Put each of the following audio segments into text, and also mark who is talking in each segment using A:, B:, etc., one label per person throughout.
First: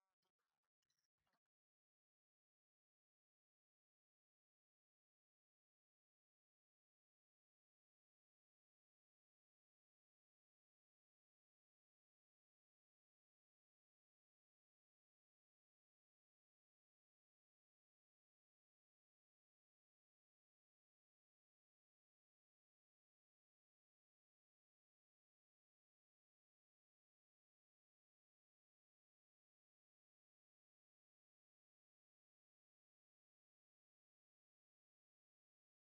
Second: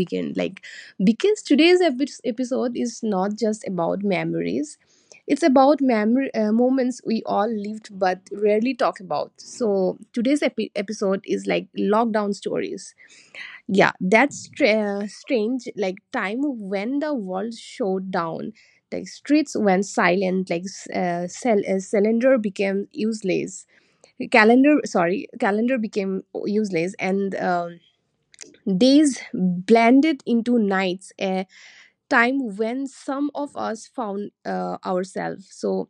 A: begin, like, because today's episode is not just about memories, it's about memory, moments we all lived but rarely talk about. So today's episode is like lockdown stories. Yeah, that's strange, like, time when the world shut down. Like streets went silent, like cylinder became useless. Calendar, sorry, calendar became useless. And days blended into nights, a time when some of us found ourselves. So,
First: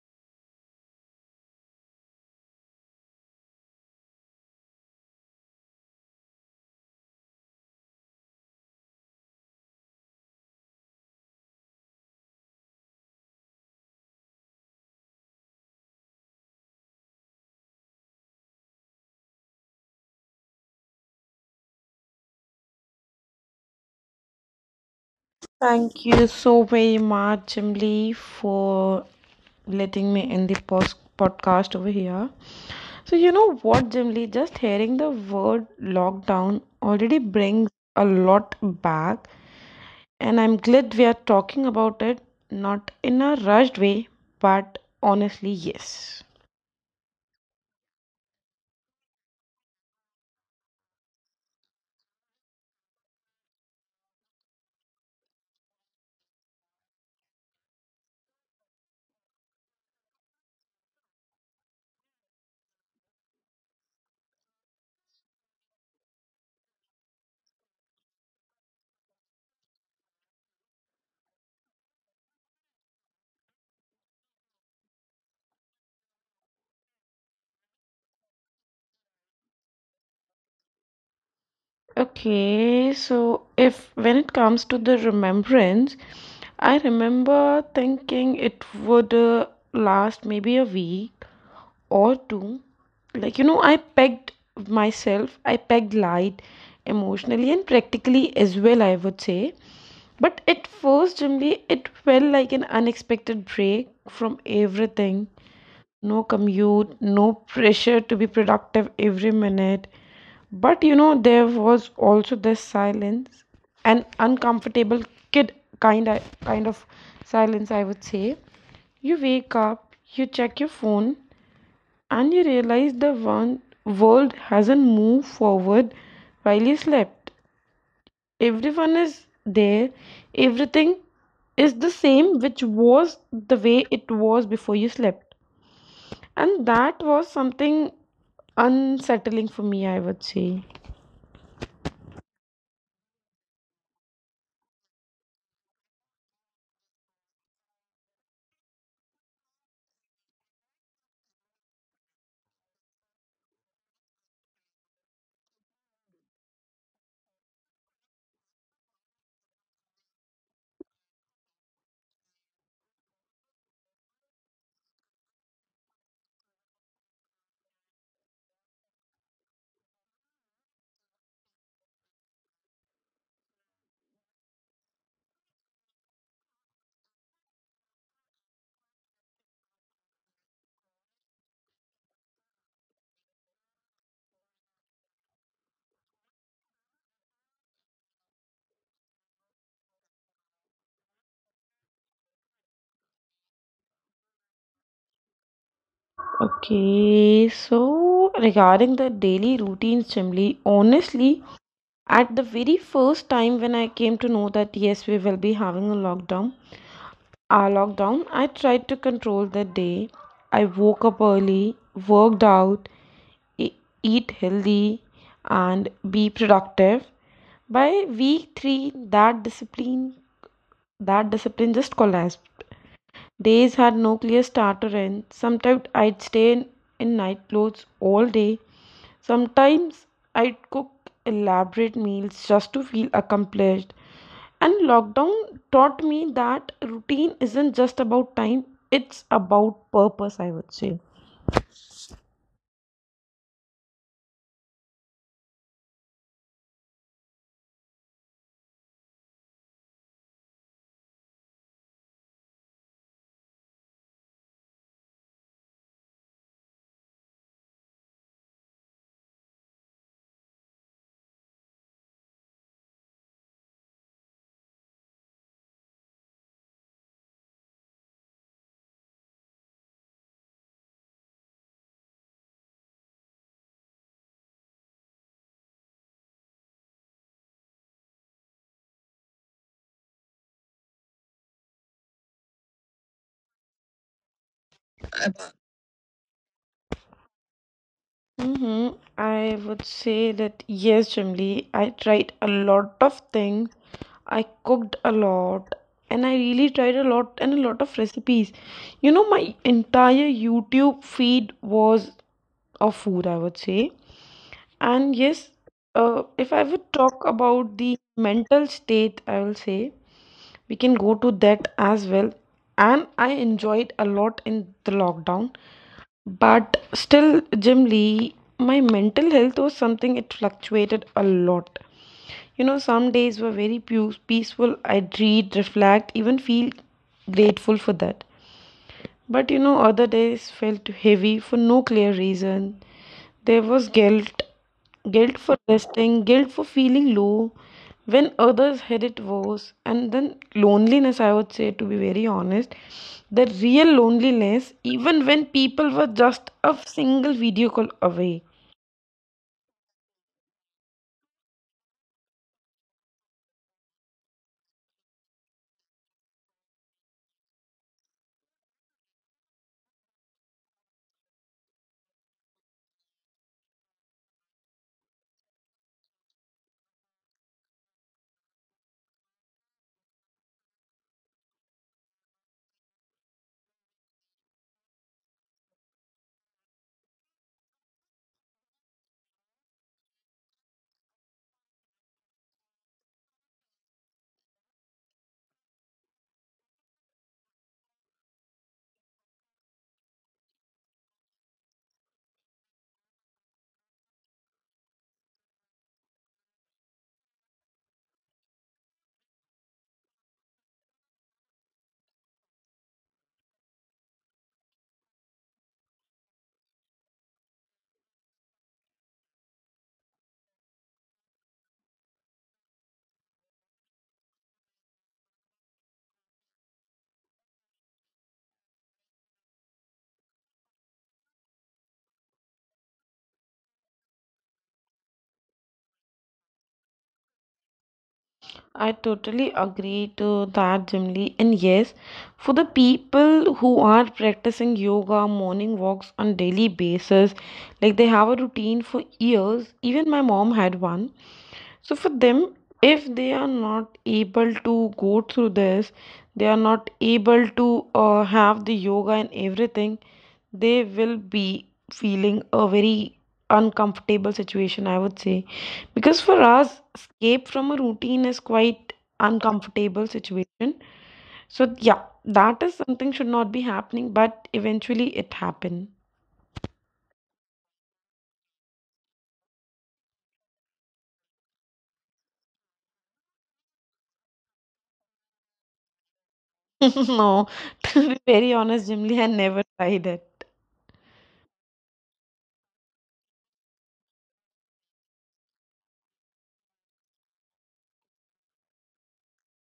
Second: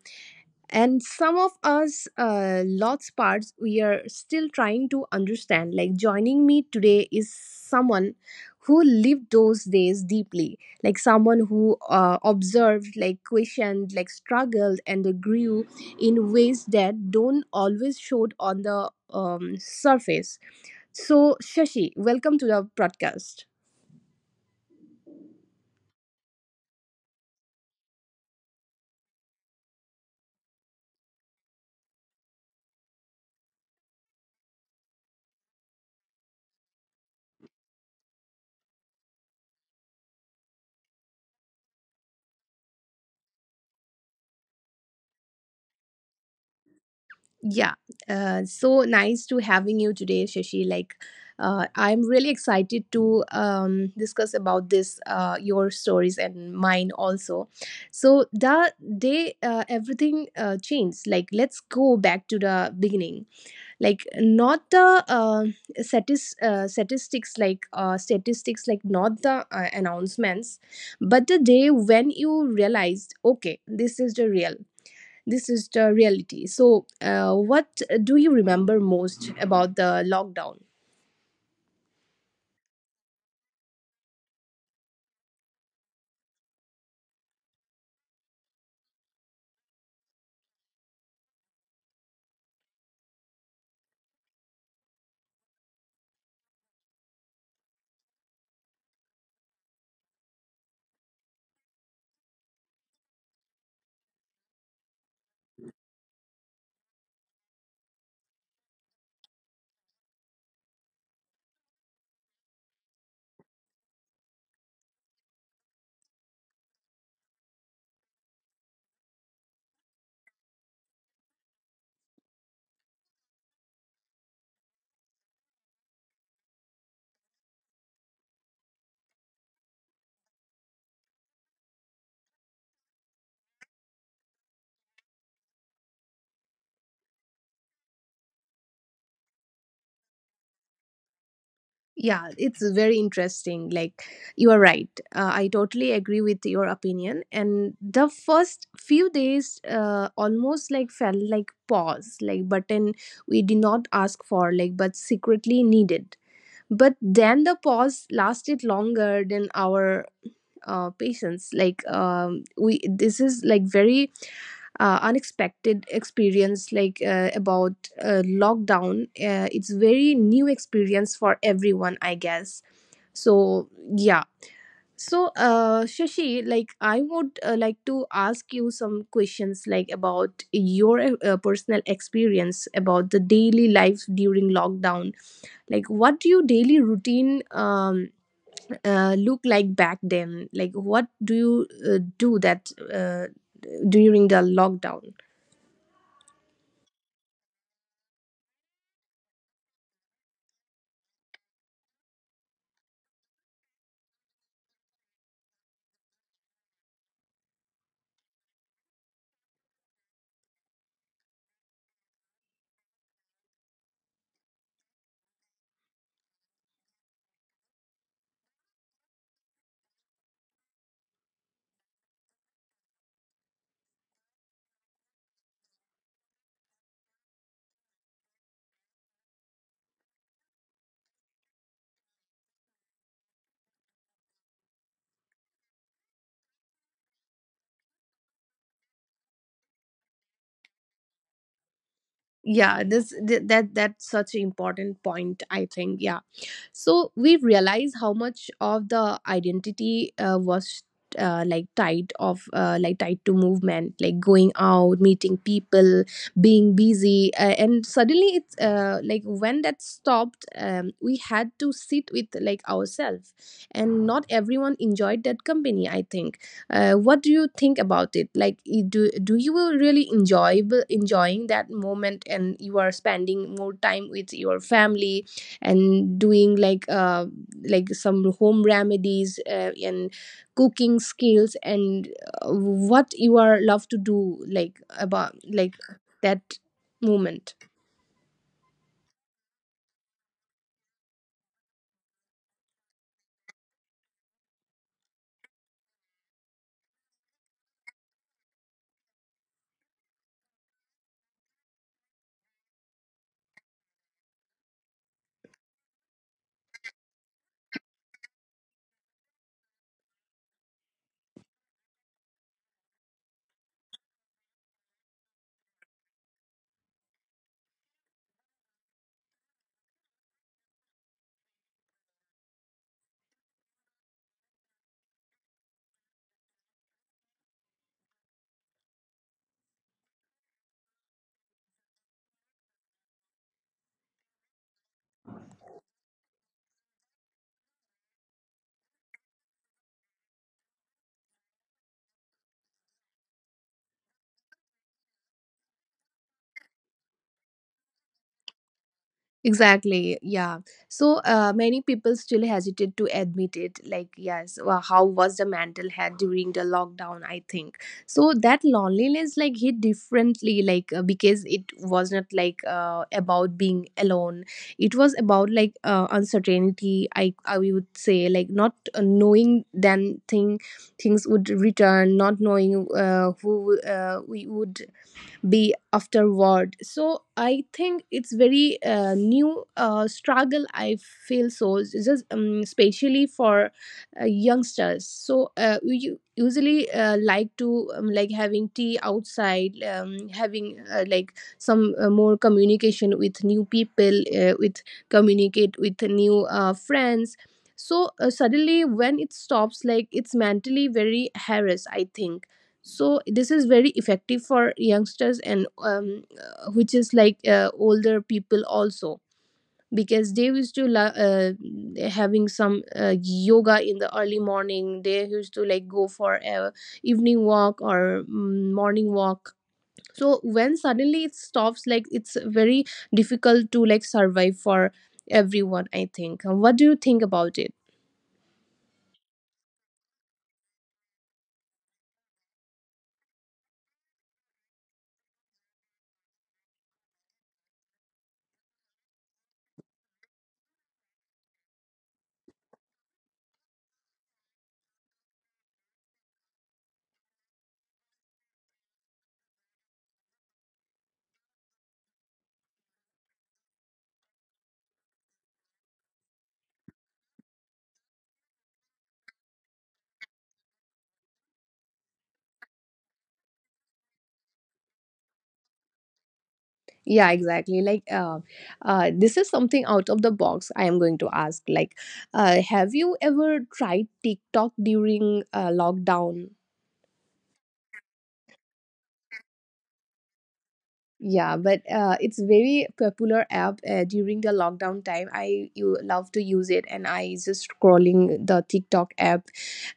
A: and some of us, lots parts we are still trying to understand. Like joining me today is someone who lived those days deeply, like someone who observed, like questioned, like struggled, and grew in ways that don't always show on the surface. So, Shashi, welcome to the podcast.
B: Thank you so very much, Emily, for letting me in the podcast over here. So, you know what, Jimly? Just hearing the word lockdown already brings a lot back, and I'm glad we are talking about it, not in a rushed way, but honestly, yes.
A: Yeah, so nice to having you today, Shashi. Like, I'm really excited to discuss about this, your stories and mine also. So the day everything changed. Like, let's go back to the beginning. Like, not the statistics, like not the announcements, but the day when you realized, okay, this is the real. This is the reality. So, what do you remember most about the lockdown?
B: Okay, so if when it comes to the remembrance, I remember thinking it would last maybe a week or two. Like, you know, I pegged light emotionally and practically as well, I would say. But at first, generally, it felt like an unexpected break from everything. No commute, no pressure to be productive every minute. But you know, there was also this silence, an uncomfortable kid kind of silence, I would say. You wake up, you check your phone, and he realized the one world hasn't moved forward while he slept. Everyone is there, everything is the same, which was the way it was before you slept. And that was something unsettling for me, I would say.
A: Yeah, it's very interesting. Like, you are right. I totally agree with your opinion. And the first few days almost like felt like pause, like button we did not ask for, like, but secretly needed, but then the pause lasted longer than our patience, like, we, this is like very unexpected experience, like about lockdown. It's very new experience for everyone, I guess. So yeah. So Shashi, like I would like to ask you some questions, like about your personal experience about the daily life during lockdown. Like what do your daily routine look like back then? Like what do you do that during the lockdown?
B: Okay, so regarding the daily routines, Chimli, honestly, at the very first time when I came to know that yes, we will be having a lockdown, our lockdown, I tried to control the day. I woke up early, worked out, e- eat healthy, and be productive. By week three, that discipline just collapsed. Days had no clear start or end. Sometimes I'd in night clothes all day. Sometimes I'd cook elaborate meals just to feel accomplished. And lockdown taught me that routine isn't just about time, it's about purpose, I would say.
A: Yeah, this th- that that's such an important point, I think. Yeah, so we realize how much of the identity was like tied to movement, like going out, meeting people, being busy, and suddenly it's like when that stopped, we had to sit with like ourselves, and not everyone enjoyed that company, I think. What do you think about it? Like, do you really enjoy enjoying that moment, and you are spending more time with your family and doing like some home remedies and cooking skills and what you are love to do, like, about like that moment.
B: Hmm, I would say that yes, Jimli, I tried a lot of things. I cooked a lot, and I really tried a lot and a lot of recipes. You know, my entire YouTube feed was of food, I would say. And yes, if I would talk about the mental state, I will say we can go to that as well. And I enjoyed a lot in the lockdown, but still, generally, my mental health was something it fluctuated a lot. You know, some days were very peaceful. I'd read, reflect, even feel grateful for that. But you know, other days felt heavy for no clear reason. There was guilt, guilt for resting, guilt for feeling low when others had it worse, and then loneliness, I would say, to be very honest. The real loneliness, even when people were just a single video call away.
A: Exactly, yeah. So many people still hesitate to admit it. Like, yes, well, how was the mental health during the lockdown? I think so that loneliness like hit differently, like, because it was not like about being alone. It was about like uncertainty. I would say like not knowing then thing things would return, not knowing who we would be afterward. So I think it's very new struggle, I feel. So it's just especially for youngsters. So we usually like to, like, having tea outside, having like some more communication with new people, with communicate with new friends. So suddenly when it stops, like, it's mentally very harassed, I think. So this is very effective for youngsters and which is like older people also, because they used to having some yoga in the early morning. They used to like go for a evening walk or morning walk. So when suddenly it stops, like, it's very difficult to like survive for everyone, I think. What do you think about it?
B: I totally agree to that, Jimli. And yes, for the people who are practicing yoga, morning walks on daily basis, like they have a routine for years. Even my mom had one. So for them, if they are not able to go through this, they are not able to have the yoga and everything, they will be feeling a very uncomfortable situation, I would say. Because for us, escape from a routine is quite uncomfortable situation. So yeah, that is something should not be happening, but eventually it happened.
A: Yeah, exactly, like, this is something out of the box I am going to ask, like, have you ever tried TikTok during lockdown?
B: No, to be very honest, Jimly, I never tried it.
A: Yeah, but it's very popular app during the lockdown time. I, you love to use it, and I just scrolling the TikTok app,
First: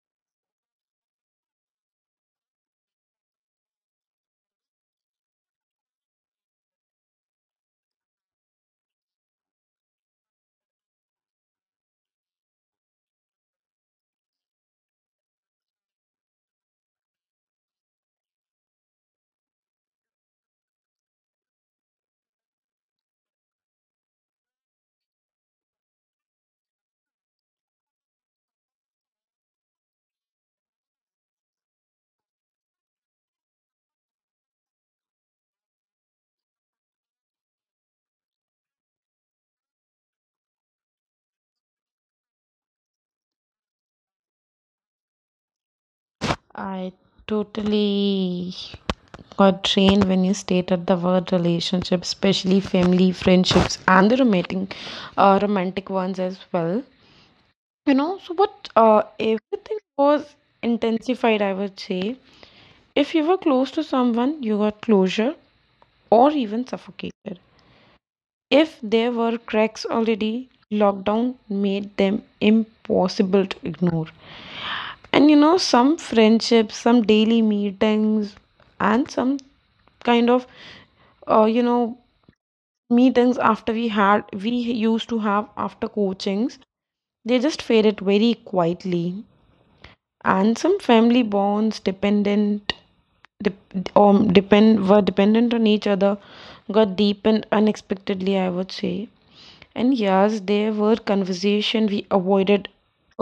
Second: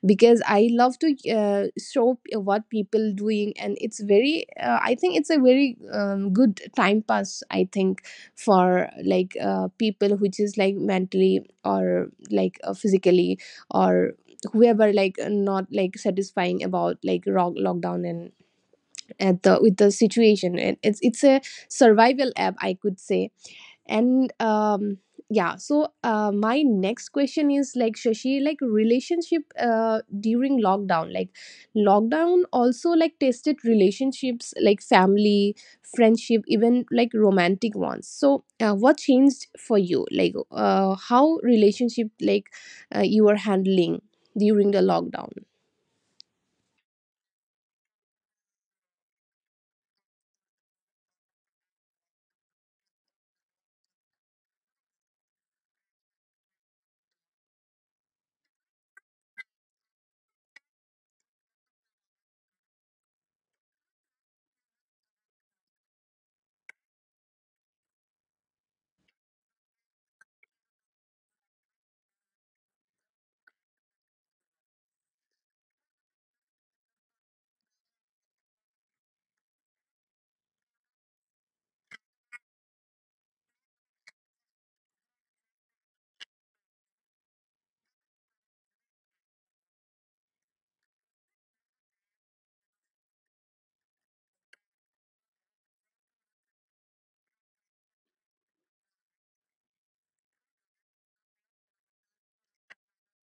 A: because I love to show what people doing, and it's very. I think it's a very good time pass, I think, for like people which is like mentally or like physically or whoever like not like satisfying about like rock lockdown and at the with the situation, and it's a survival app, I could say. And um, yeah. So my next question is like, Shashi, like relationship during lockdown. Like lockdown also like tested relationships, like family, friendship, even like romantic ones. So what changed for you? Like how relationship like you were handling during the lockdown.
B: I totally got trained when you stated the word relationship, especially family, friendships, and the romantic, romantic ones as well. You know, so what everything was intensified, I would say. If you were close to someone, you got closure or even suffocated. If there were cracks already, lockdown made them impossible to ignore. And you know, some friendships, some daily meetings, and some kind of you know, meetings after we used to have after coachings, they just faded very quietly. And some family bonds dependent dep- depend were dependent on each other, got deepened unexpectedly, I would say. And yes, there were conversations we avoided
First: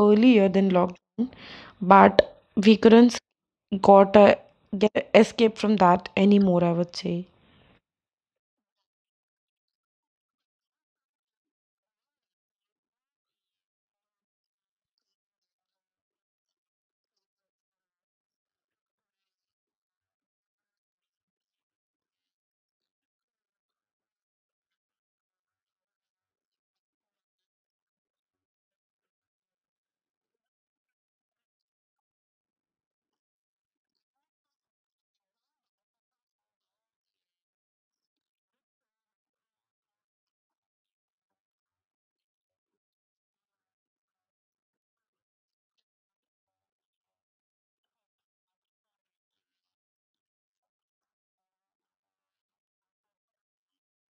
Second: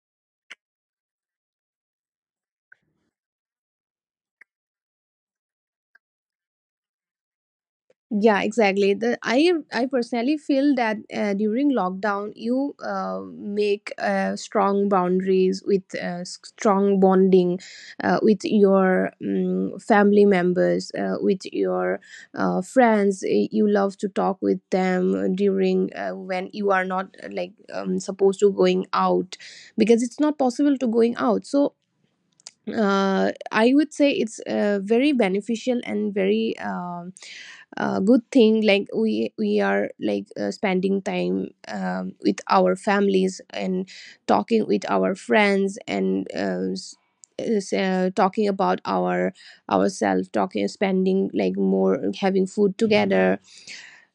B: earlier than lockdown, but we couldn't got a get a escape from that anymore, I would say.
A: Yeah, exactly. The I personally feel that during lockdown you make strong boundaries with strong bonding with your family members, with your friends. You love to talk with them during when you are not like, supposed to going out, because it's not possible to going out. So I would say it's very beneficial and very, good thing. Like we are like spending time with our families and talking with our friends and talking about our ourselves, talking, spending like more, having food together.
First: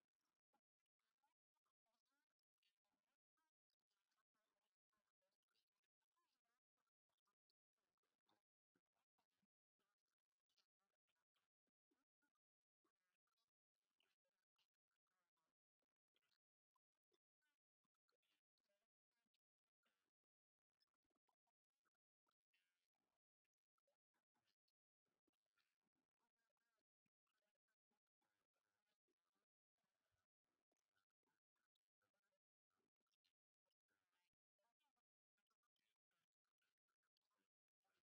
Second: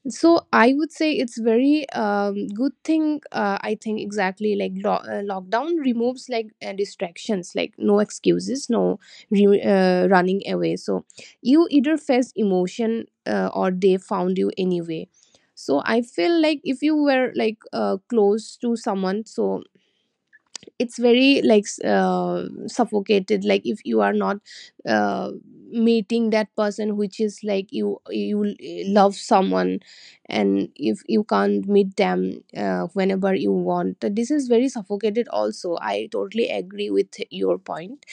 A: So I would say it's very good thing, I think. Exactly, like lockdown removes like distractions, like no excuses, no running away. So you either face emotion or they found you anyway. So I feel like if you were like close to someone, so it's very like suffocated, like if you are not uh, meeting that person, which is like you love someone and if you can't meet them whenever you want, this is very suffocated also. I totally agree with your point.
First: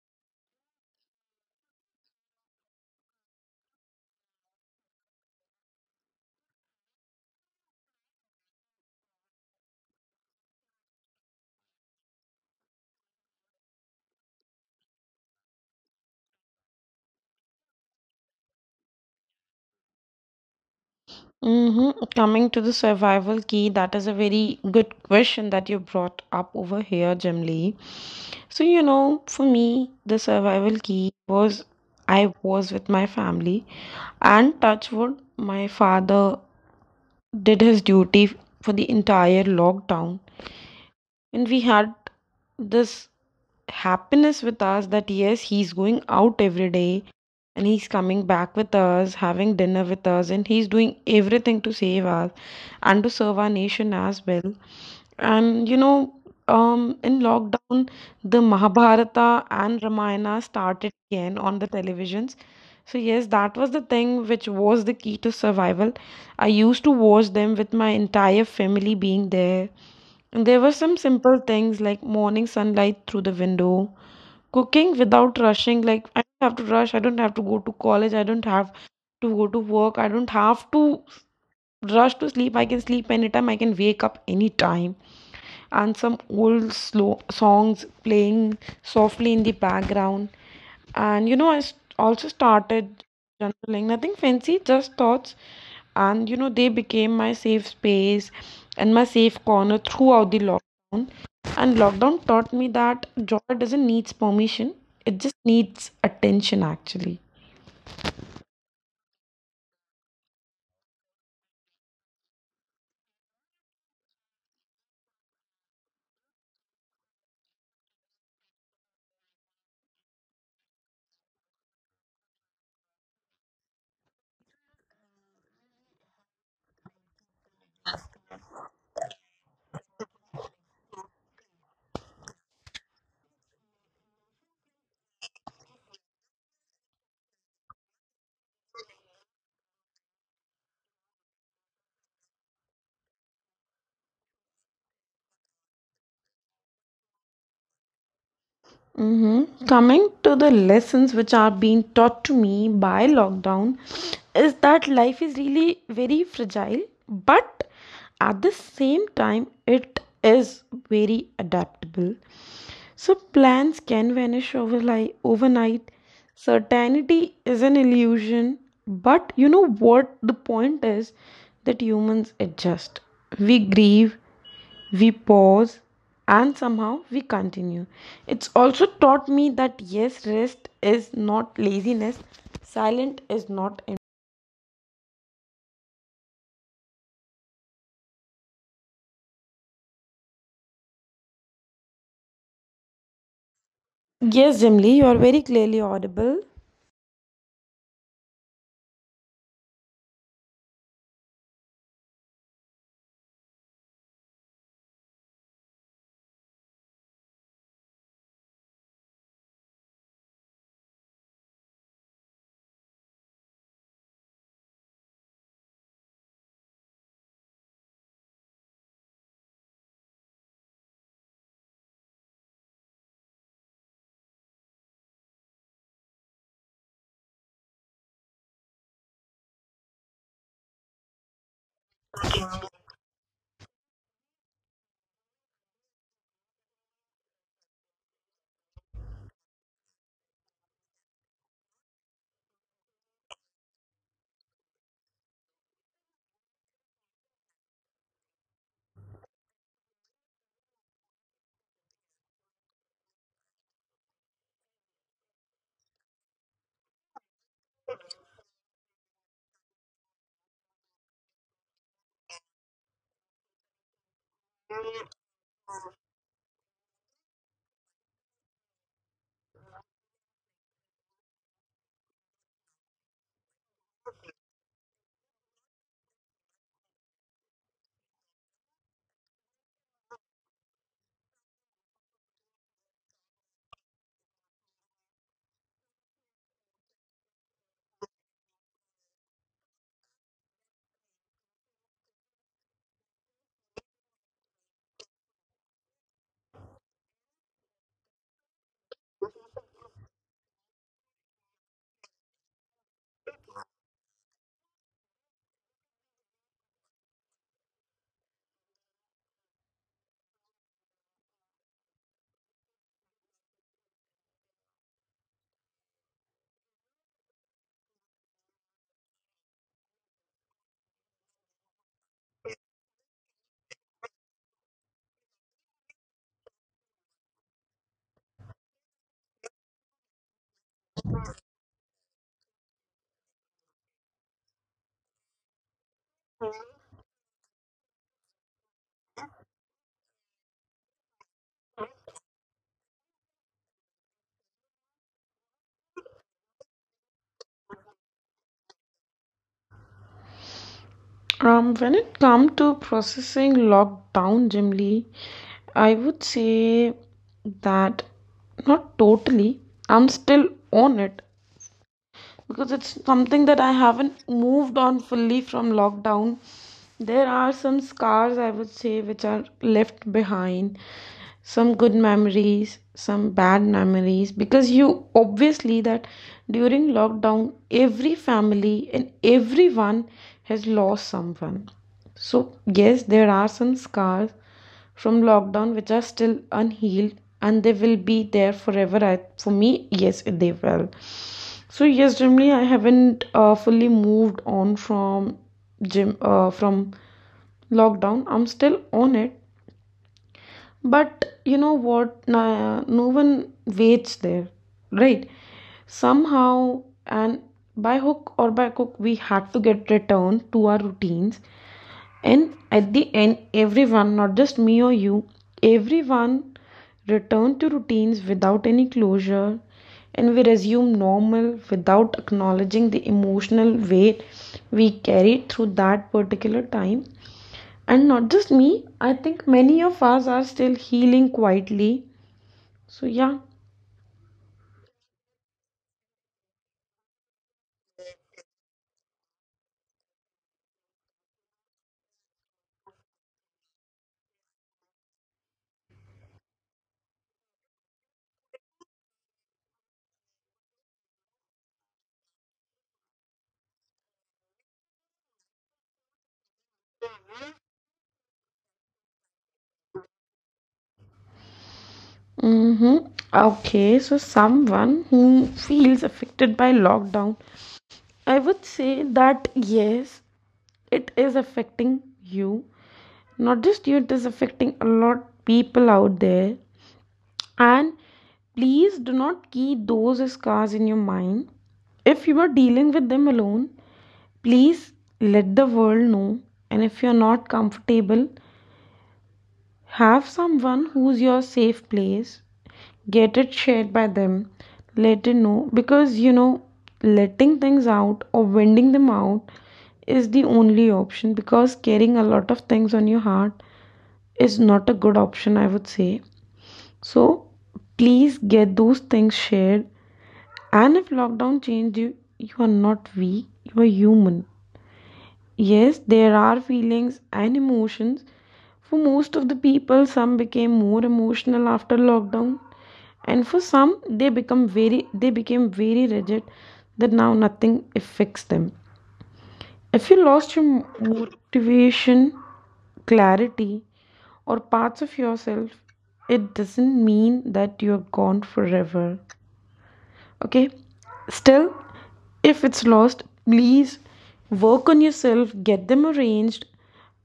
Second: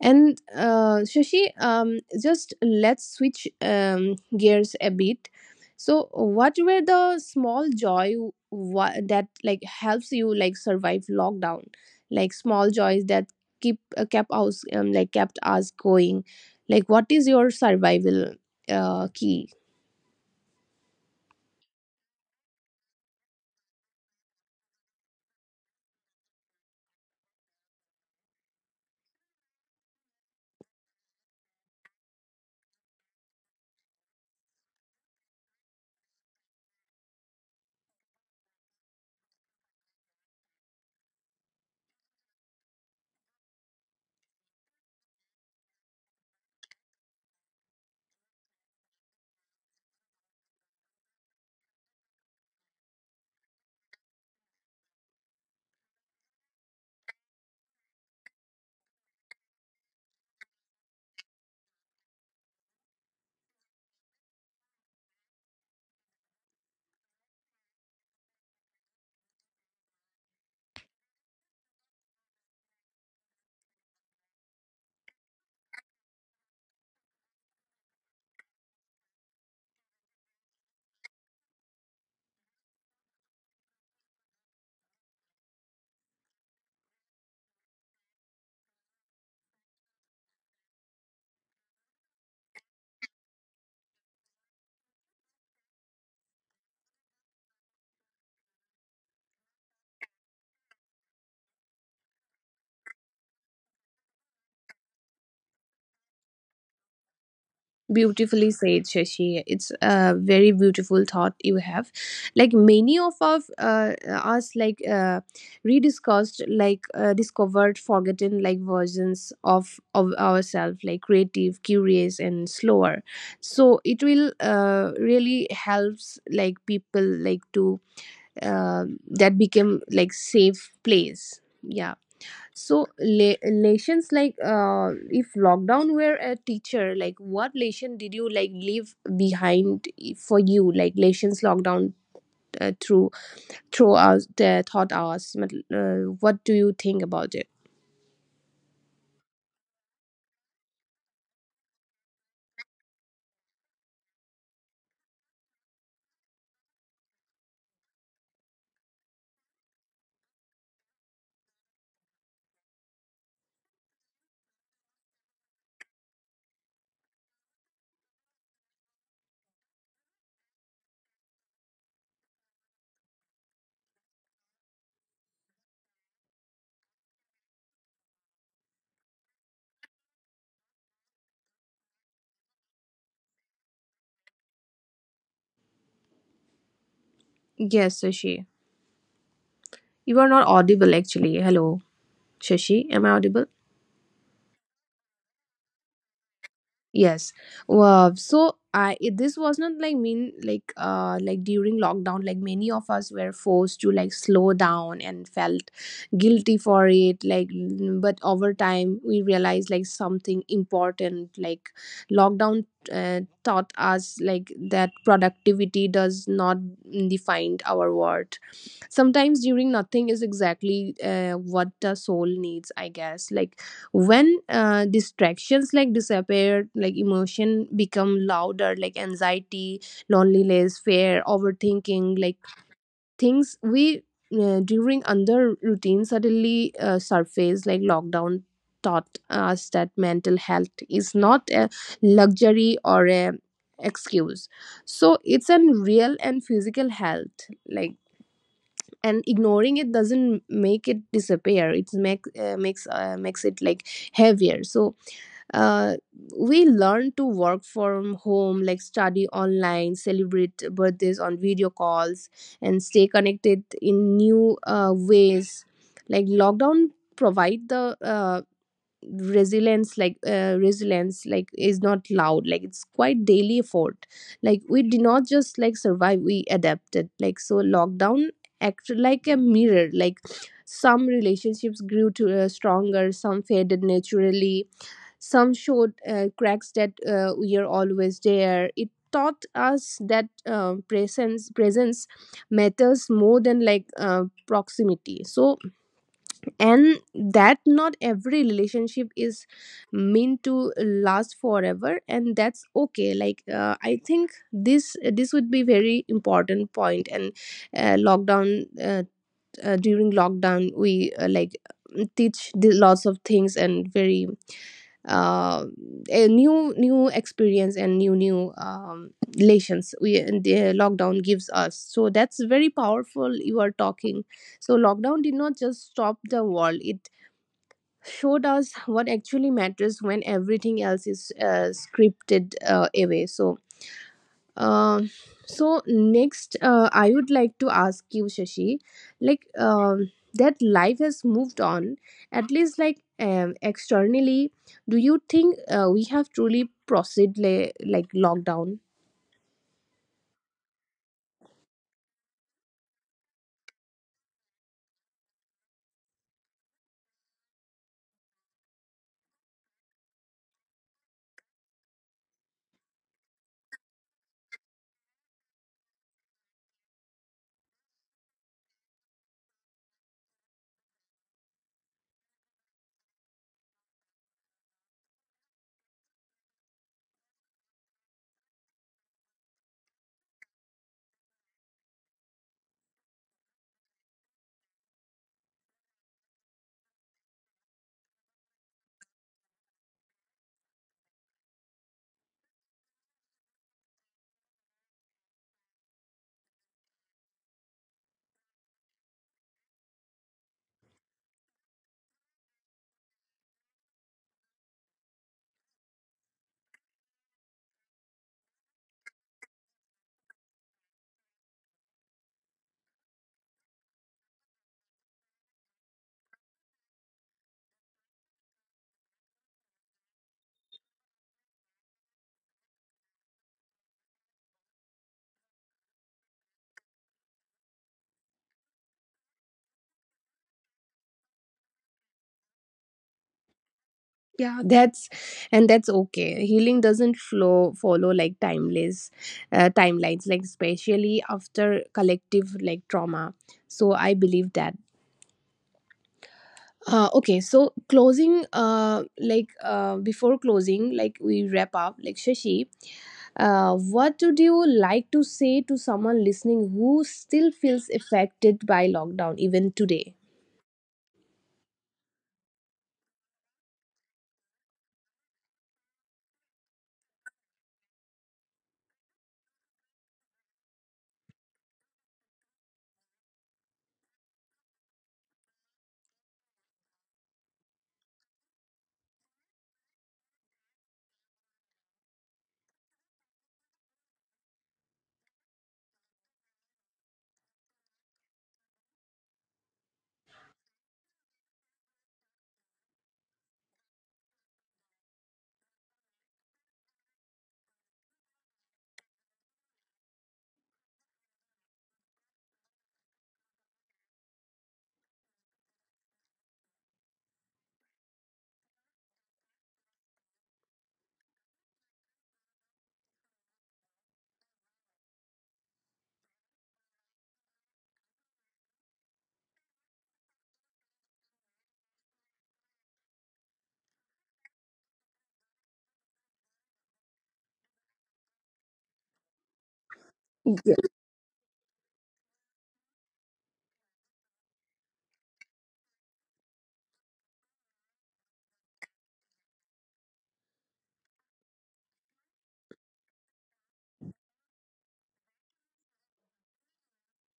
A: And Shashi, just let's switch gears a bit. So, what were the small joy that like helps you like survive lockdown? Like small joys that keep, kept us, like kept us going. Like, what is your survival key?
B: Mm-hmm. Coming to the survival key, that is a very good question that you brought up over here, Jim Lee. So, you know, for me, the survival key was I was with my family, and touch wood, my father did his duty for the entire lockdown, and we had this happiness with us that yes, he's going out every day, and he's coming back with us, having dinner with us, and he's doing everything to save us and to serve our nation as well. And you know, um, in lockdown, the Mahabharata and Ramayana started again on the televisions. So yes, that was the thing which was the key to survival. I used to watch them with my entire family being there. There were some simple things like morning sunlight through the window, cooking without rushing. Like, I don't have to rush, I don't have to go to college, I don't have to go to work, I don't have to rush to sleep. I can sleep anytime, I can wake up anytime. And some old slow songs playing softly in the background. And you know, I also started journaling, nothing fancy, just thoughts. And you know, they became my safe space and my safe corner throughout the lockdown. And lockdown taught me that joy doesn't need permission, it just needs attention, actually.
A: Beautifully said, Shashi. It's a very beautiful thought you have. Like many of our, us, like rediscussed, like discovered, forgotten, like versions of ourselves, like creative, curious, and slower. So it will really helps like people like to that became like safe place. Yeah. So lessons like if lockdown were a teacher, like what lesson did you like leave behind for you? Like lessons lockdown through through us the thought us. What do you think about it?
B: Mm-hmm. Coming to the lessons which are being taught to me by lockdown is that life is really very fragile, but at the same time, it is very adaptable. So plans can vanish overli overnight. Certainty is an illusion, but you know what the point is, that humans adjust. We grieve, we pause, and somehow we continue. It's also taught me that yes, rest is not laziness, silent is not.
A: Yes, Shashi, you are not audible, actually. Hello, Shashi, am I audible?
B: Yes, Jimly, you are very clearly audible.
A: Yes. Wow. So I it, this was not like mean, like, like, during lockdown, like many of us were forced to like slow down and felt guilty for it, like, but over time we realized like something important, like lockdown taught us like that productivity does not define our worth. Sometimes during nothing is exactly what the soul needs, I guess. Like, when distractions like disappear, like emotion become louder, like anxiety, loneliness, fear, overthinking, like things we during under routine suddenly surface. Like lockdown taught us that mental health is not a luxury or a excuse. So it's an real and physical health, like, and ignoring it doesn't make it disappear. It's make, makes it like heavier. So uh, we learn to work from home, like study online, celebrate birthdays on video calls, and stay connected in new ways. Like lockdown provide the resilience, like resilience like is not loud, like it's quite daily effort. Like we did not just like survive, we adapted. Like so lockdown acted like a mirror. Like some relationships grew to stronger, some faded naturally, some showed cracks that we are always there. It taught us that presence presence matters more than like proximity. So and that not every relationship is meant to last forever, and that's okay. Like, I think this would be very important point. And lockdown during lockdown we, like teach the lots of things, and very, uh, a new experience and new relations we and the lockdown gives us. So that's very powerful, you are talking. So lockdown did not just stop the world, it showed us what actually matters when everything else is scripted away. So um, so next, I would like to ask you, Shashi, like that life has moved on, at least like externally. Do you think we have truly proceed like lockdown?
B: When it comes to processing lockdown, Jimly, I would say that not totally. I'm still on it. Because it's something that I haven't moved on fully from lockdown. There are some scars, I would say, which are left behind, some good memories, some bad memories, because you obviously that during lockdown, every family and everyone has lost someone. So, yes, there are some scars from lockdown which are still unhealed, and they will be there forever. I, for me, yes, they will. So yes, generally, I haven't fully moved on from gym from lockdown. I'm still on it. But you know what? Nah, no one waits there, right? Somehow, and by hook or by crook, we had to get returned to our routines. And at the end, everyone, not just me or you, everyone returned to routines without any closure. And we resume normal without acknowledging the emotional weight we carried through that particular time. And not just me, I think many of us are still healing quietly. So, yeah.
A: Yeah, that's, and that's okay. Healing doesn't flow follow like timeless timelines, like especially after collective like trauma. So I believe that. Okay, so closing, like, before closing, like we wrap up, like Shashi, what would you like to say to someone listening who still feels affected by lockdown even today?
B: Mm-hmm. Okay, so someone who feels affected by lockdown, I would say that yes, it is affecting you, not just you, it is affecting a lot of people out there. And please do not keep those scars in your mind. If you are dealing with them alone, please let the world know. And if you are not comfortable, have someone who's your safe place, get it shared by them, let it know, because you know, letting things out or winding them out is the only option, because carrying a lot of things on your heart is not a good option, I would say. So please get those things shared. And if lockdown changed you, you are not weak, you are human. Yes, there are feelings and emotions. For most of the people, some became more emotional after lockdown, and for some, they became very rigid that now nothing affects them. If you lost your motivation, clarity, or parts of yourself, it doesn't mean that you're gone forever. Okay? Still, if it's lost, please work on yourself, get them arranged,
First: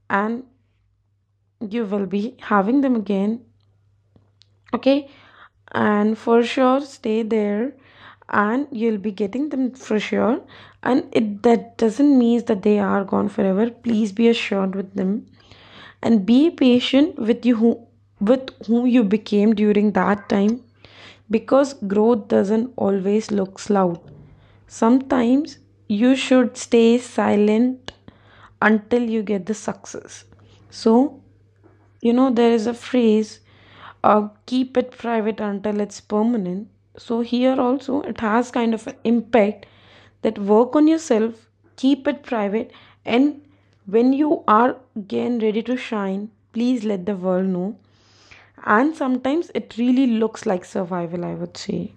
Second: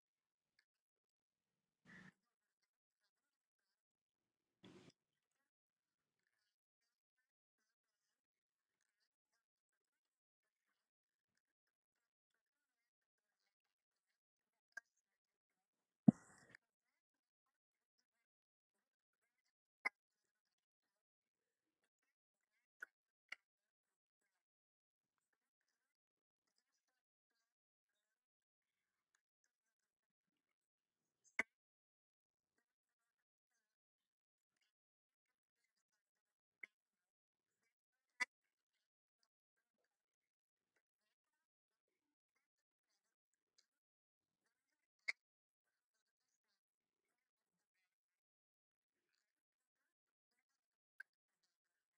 B: and you will be having them again. Okay? And for sure, stay there and you'll be getting them for sure. And it that doesn't mean that they are gone forever. Please be assured with them and be patient with you, who with whom you became during that time. Because growth doesn't always look loud. Sometimes you should stay silent until you get the success. So you know, there is a phrase, keep it private until it's permanent. So, here also, it has kind of an impact that work on yourself, keep it private, and when you are again ready to shine, please let the world know. And sometimes it really looks like survival, I would say.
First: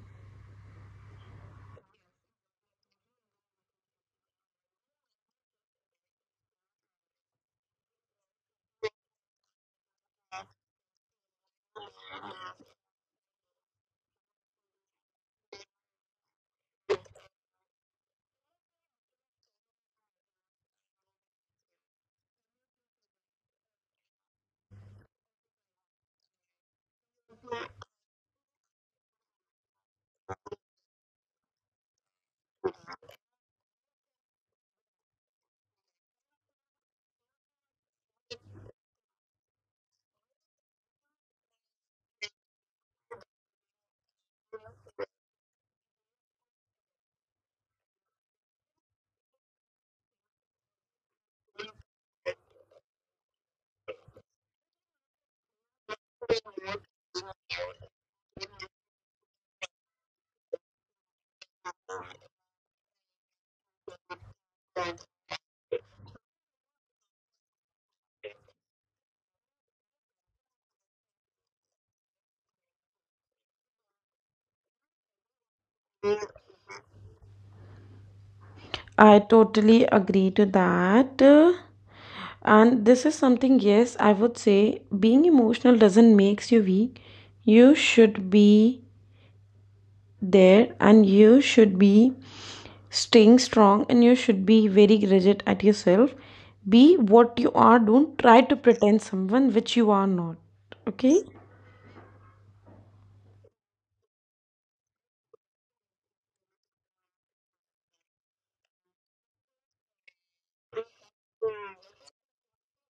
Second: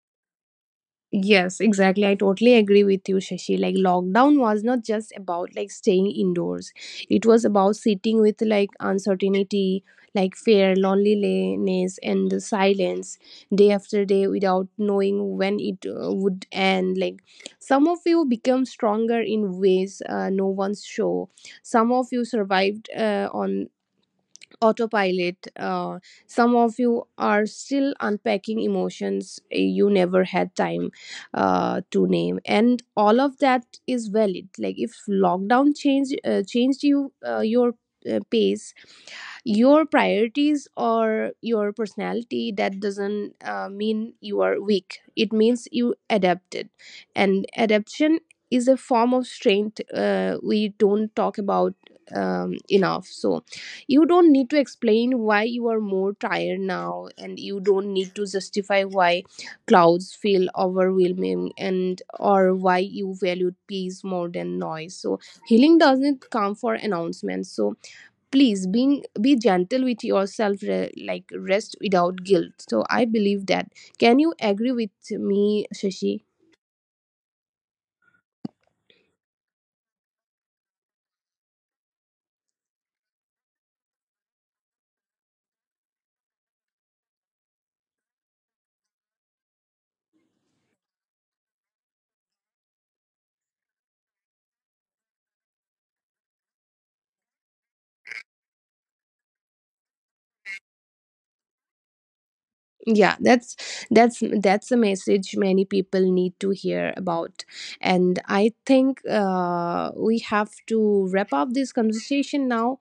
A: Yes, exactly. I totally agree with you, Shashi. Like lockdown was not just about like staying indoors. It was about sitting with like uncertainty, like fear, loneliness, and the silence day after day without knowing when it would end. Like some of you become stronger in ways no one's show. Some of you survived on autopilot. Some of you are still unpacking emotions you never had time to name, and all of that is valid. Like if lockdown changed you, your pace, your priorities, or your personality, that doesn't mean you are weak, it means you adapted, and adaptation is a form of strength we don't talk about enough. So you don't need to explain why you are more tired now, and you don't need to justify why clouds feel overwhelming and or why you valued peace more than noise. So healing doesn't come for announcements. So please being, be gentle with yourself, like rest without guilt. So I believe that. Can you agree with me, Shashi?
B: I totally agree to that. And this is something, yes, I would say being emotional doesn't makes you weak. You should be there, and you should be staying strong, and you should be very rigid at yourself. Be what you are, don't try to pretend someone which you are not. Okay.
A: Yeah, that's a message many people need to hear about. And I think we have to wrap up this conversation now.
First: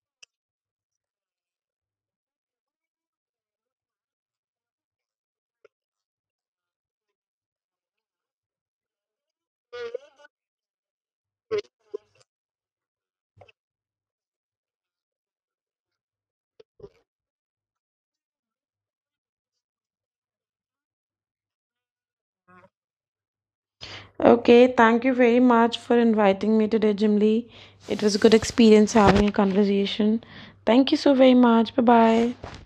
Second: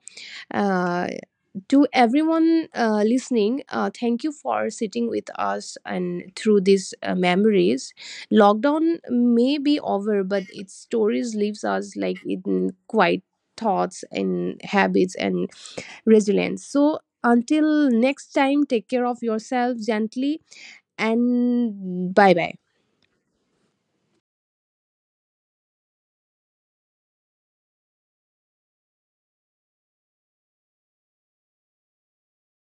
A: uh, to everyone listening, thank you for sitting with us and through these memories. Lockdown may be over, but its stories leaves us like in quiet thoughts and habits and resilience. So until next time, take care of yourself gently and bye bye.
B: Okay, thank you very much for inviting me today, Jimly. It was a good experience having a conversation. Thank you so very much. Bye bye.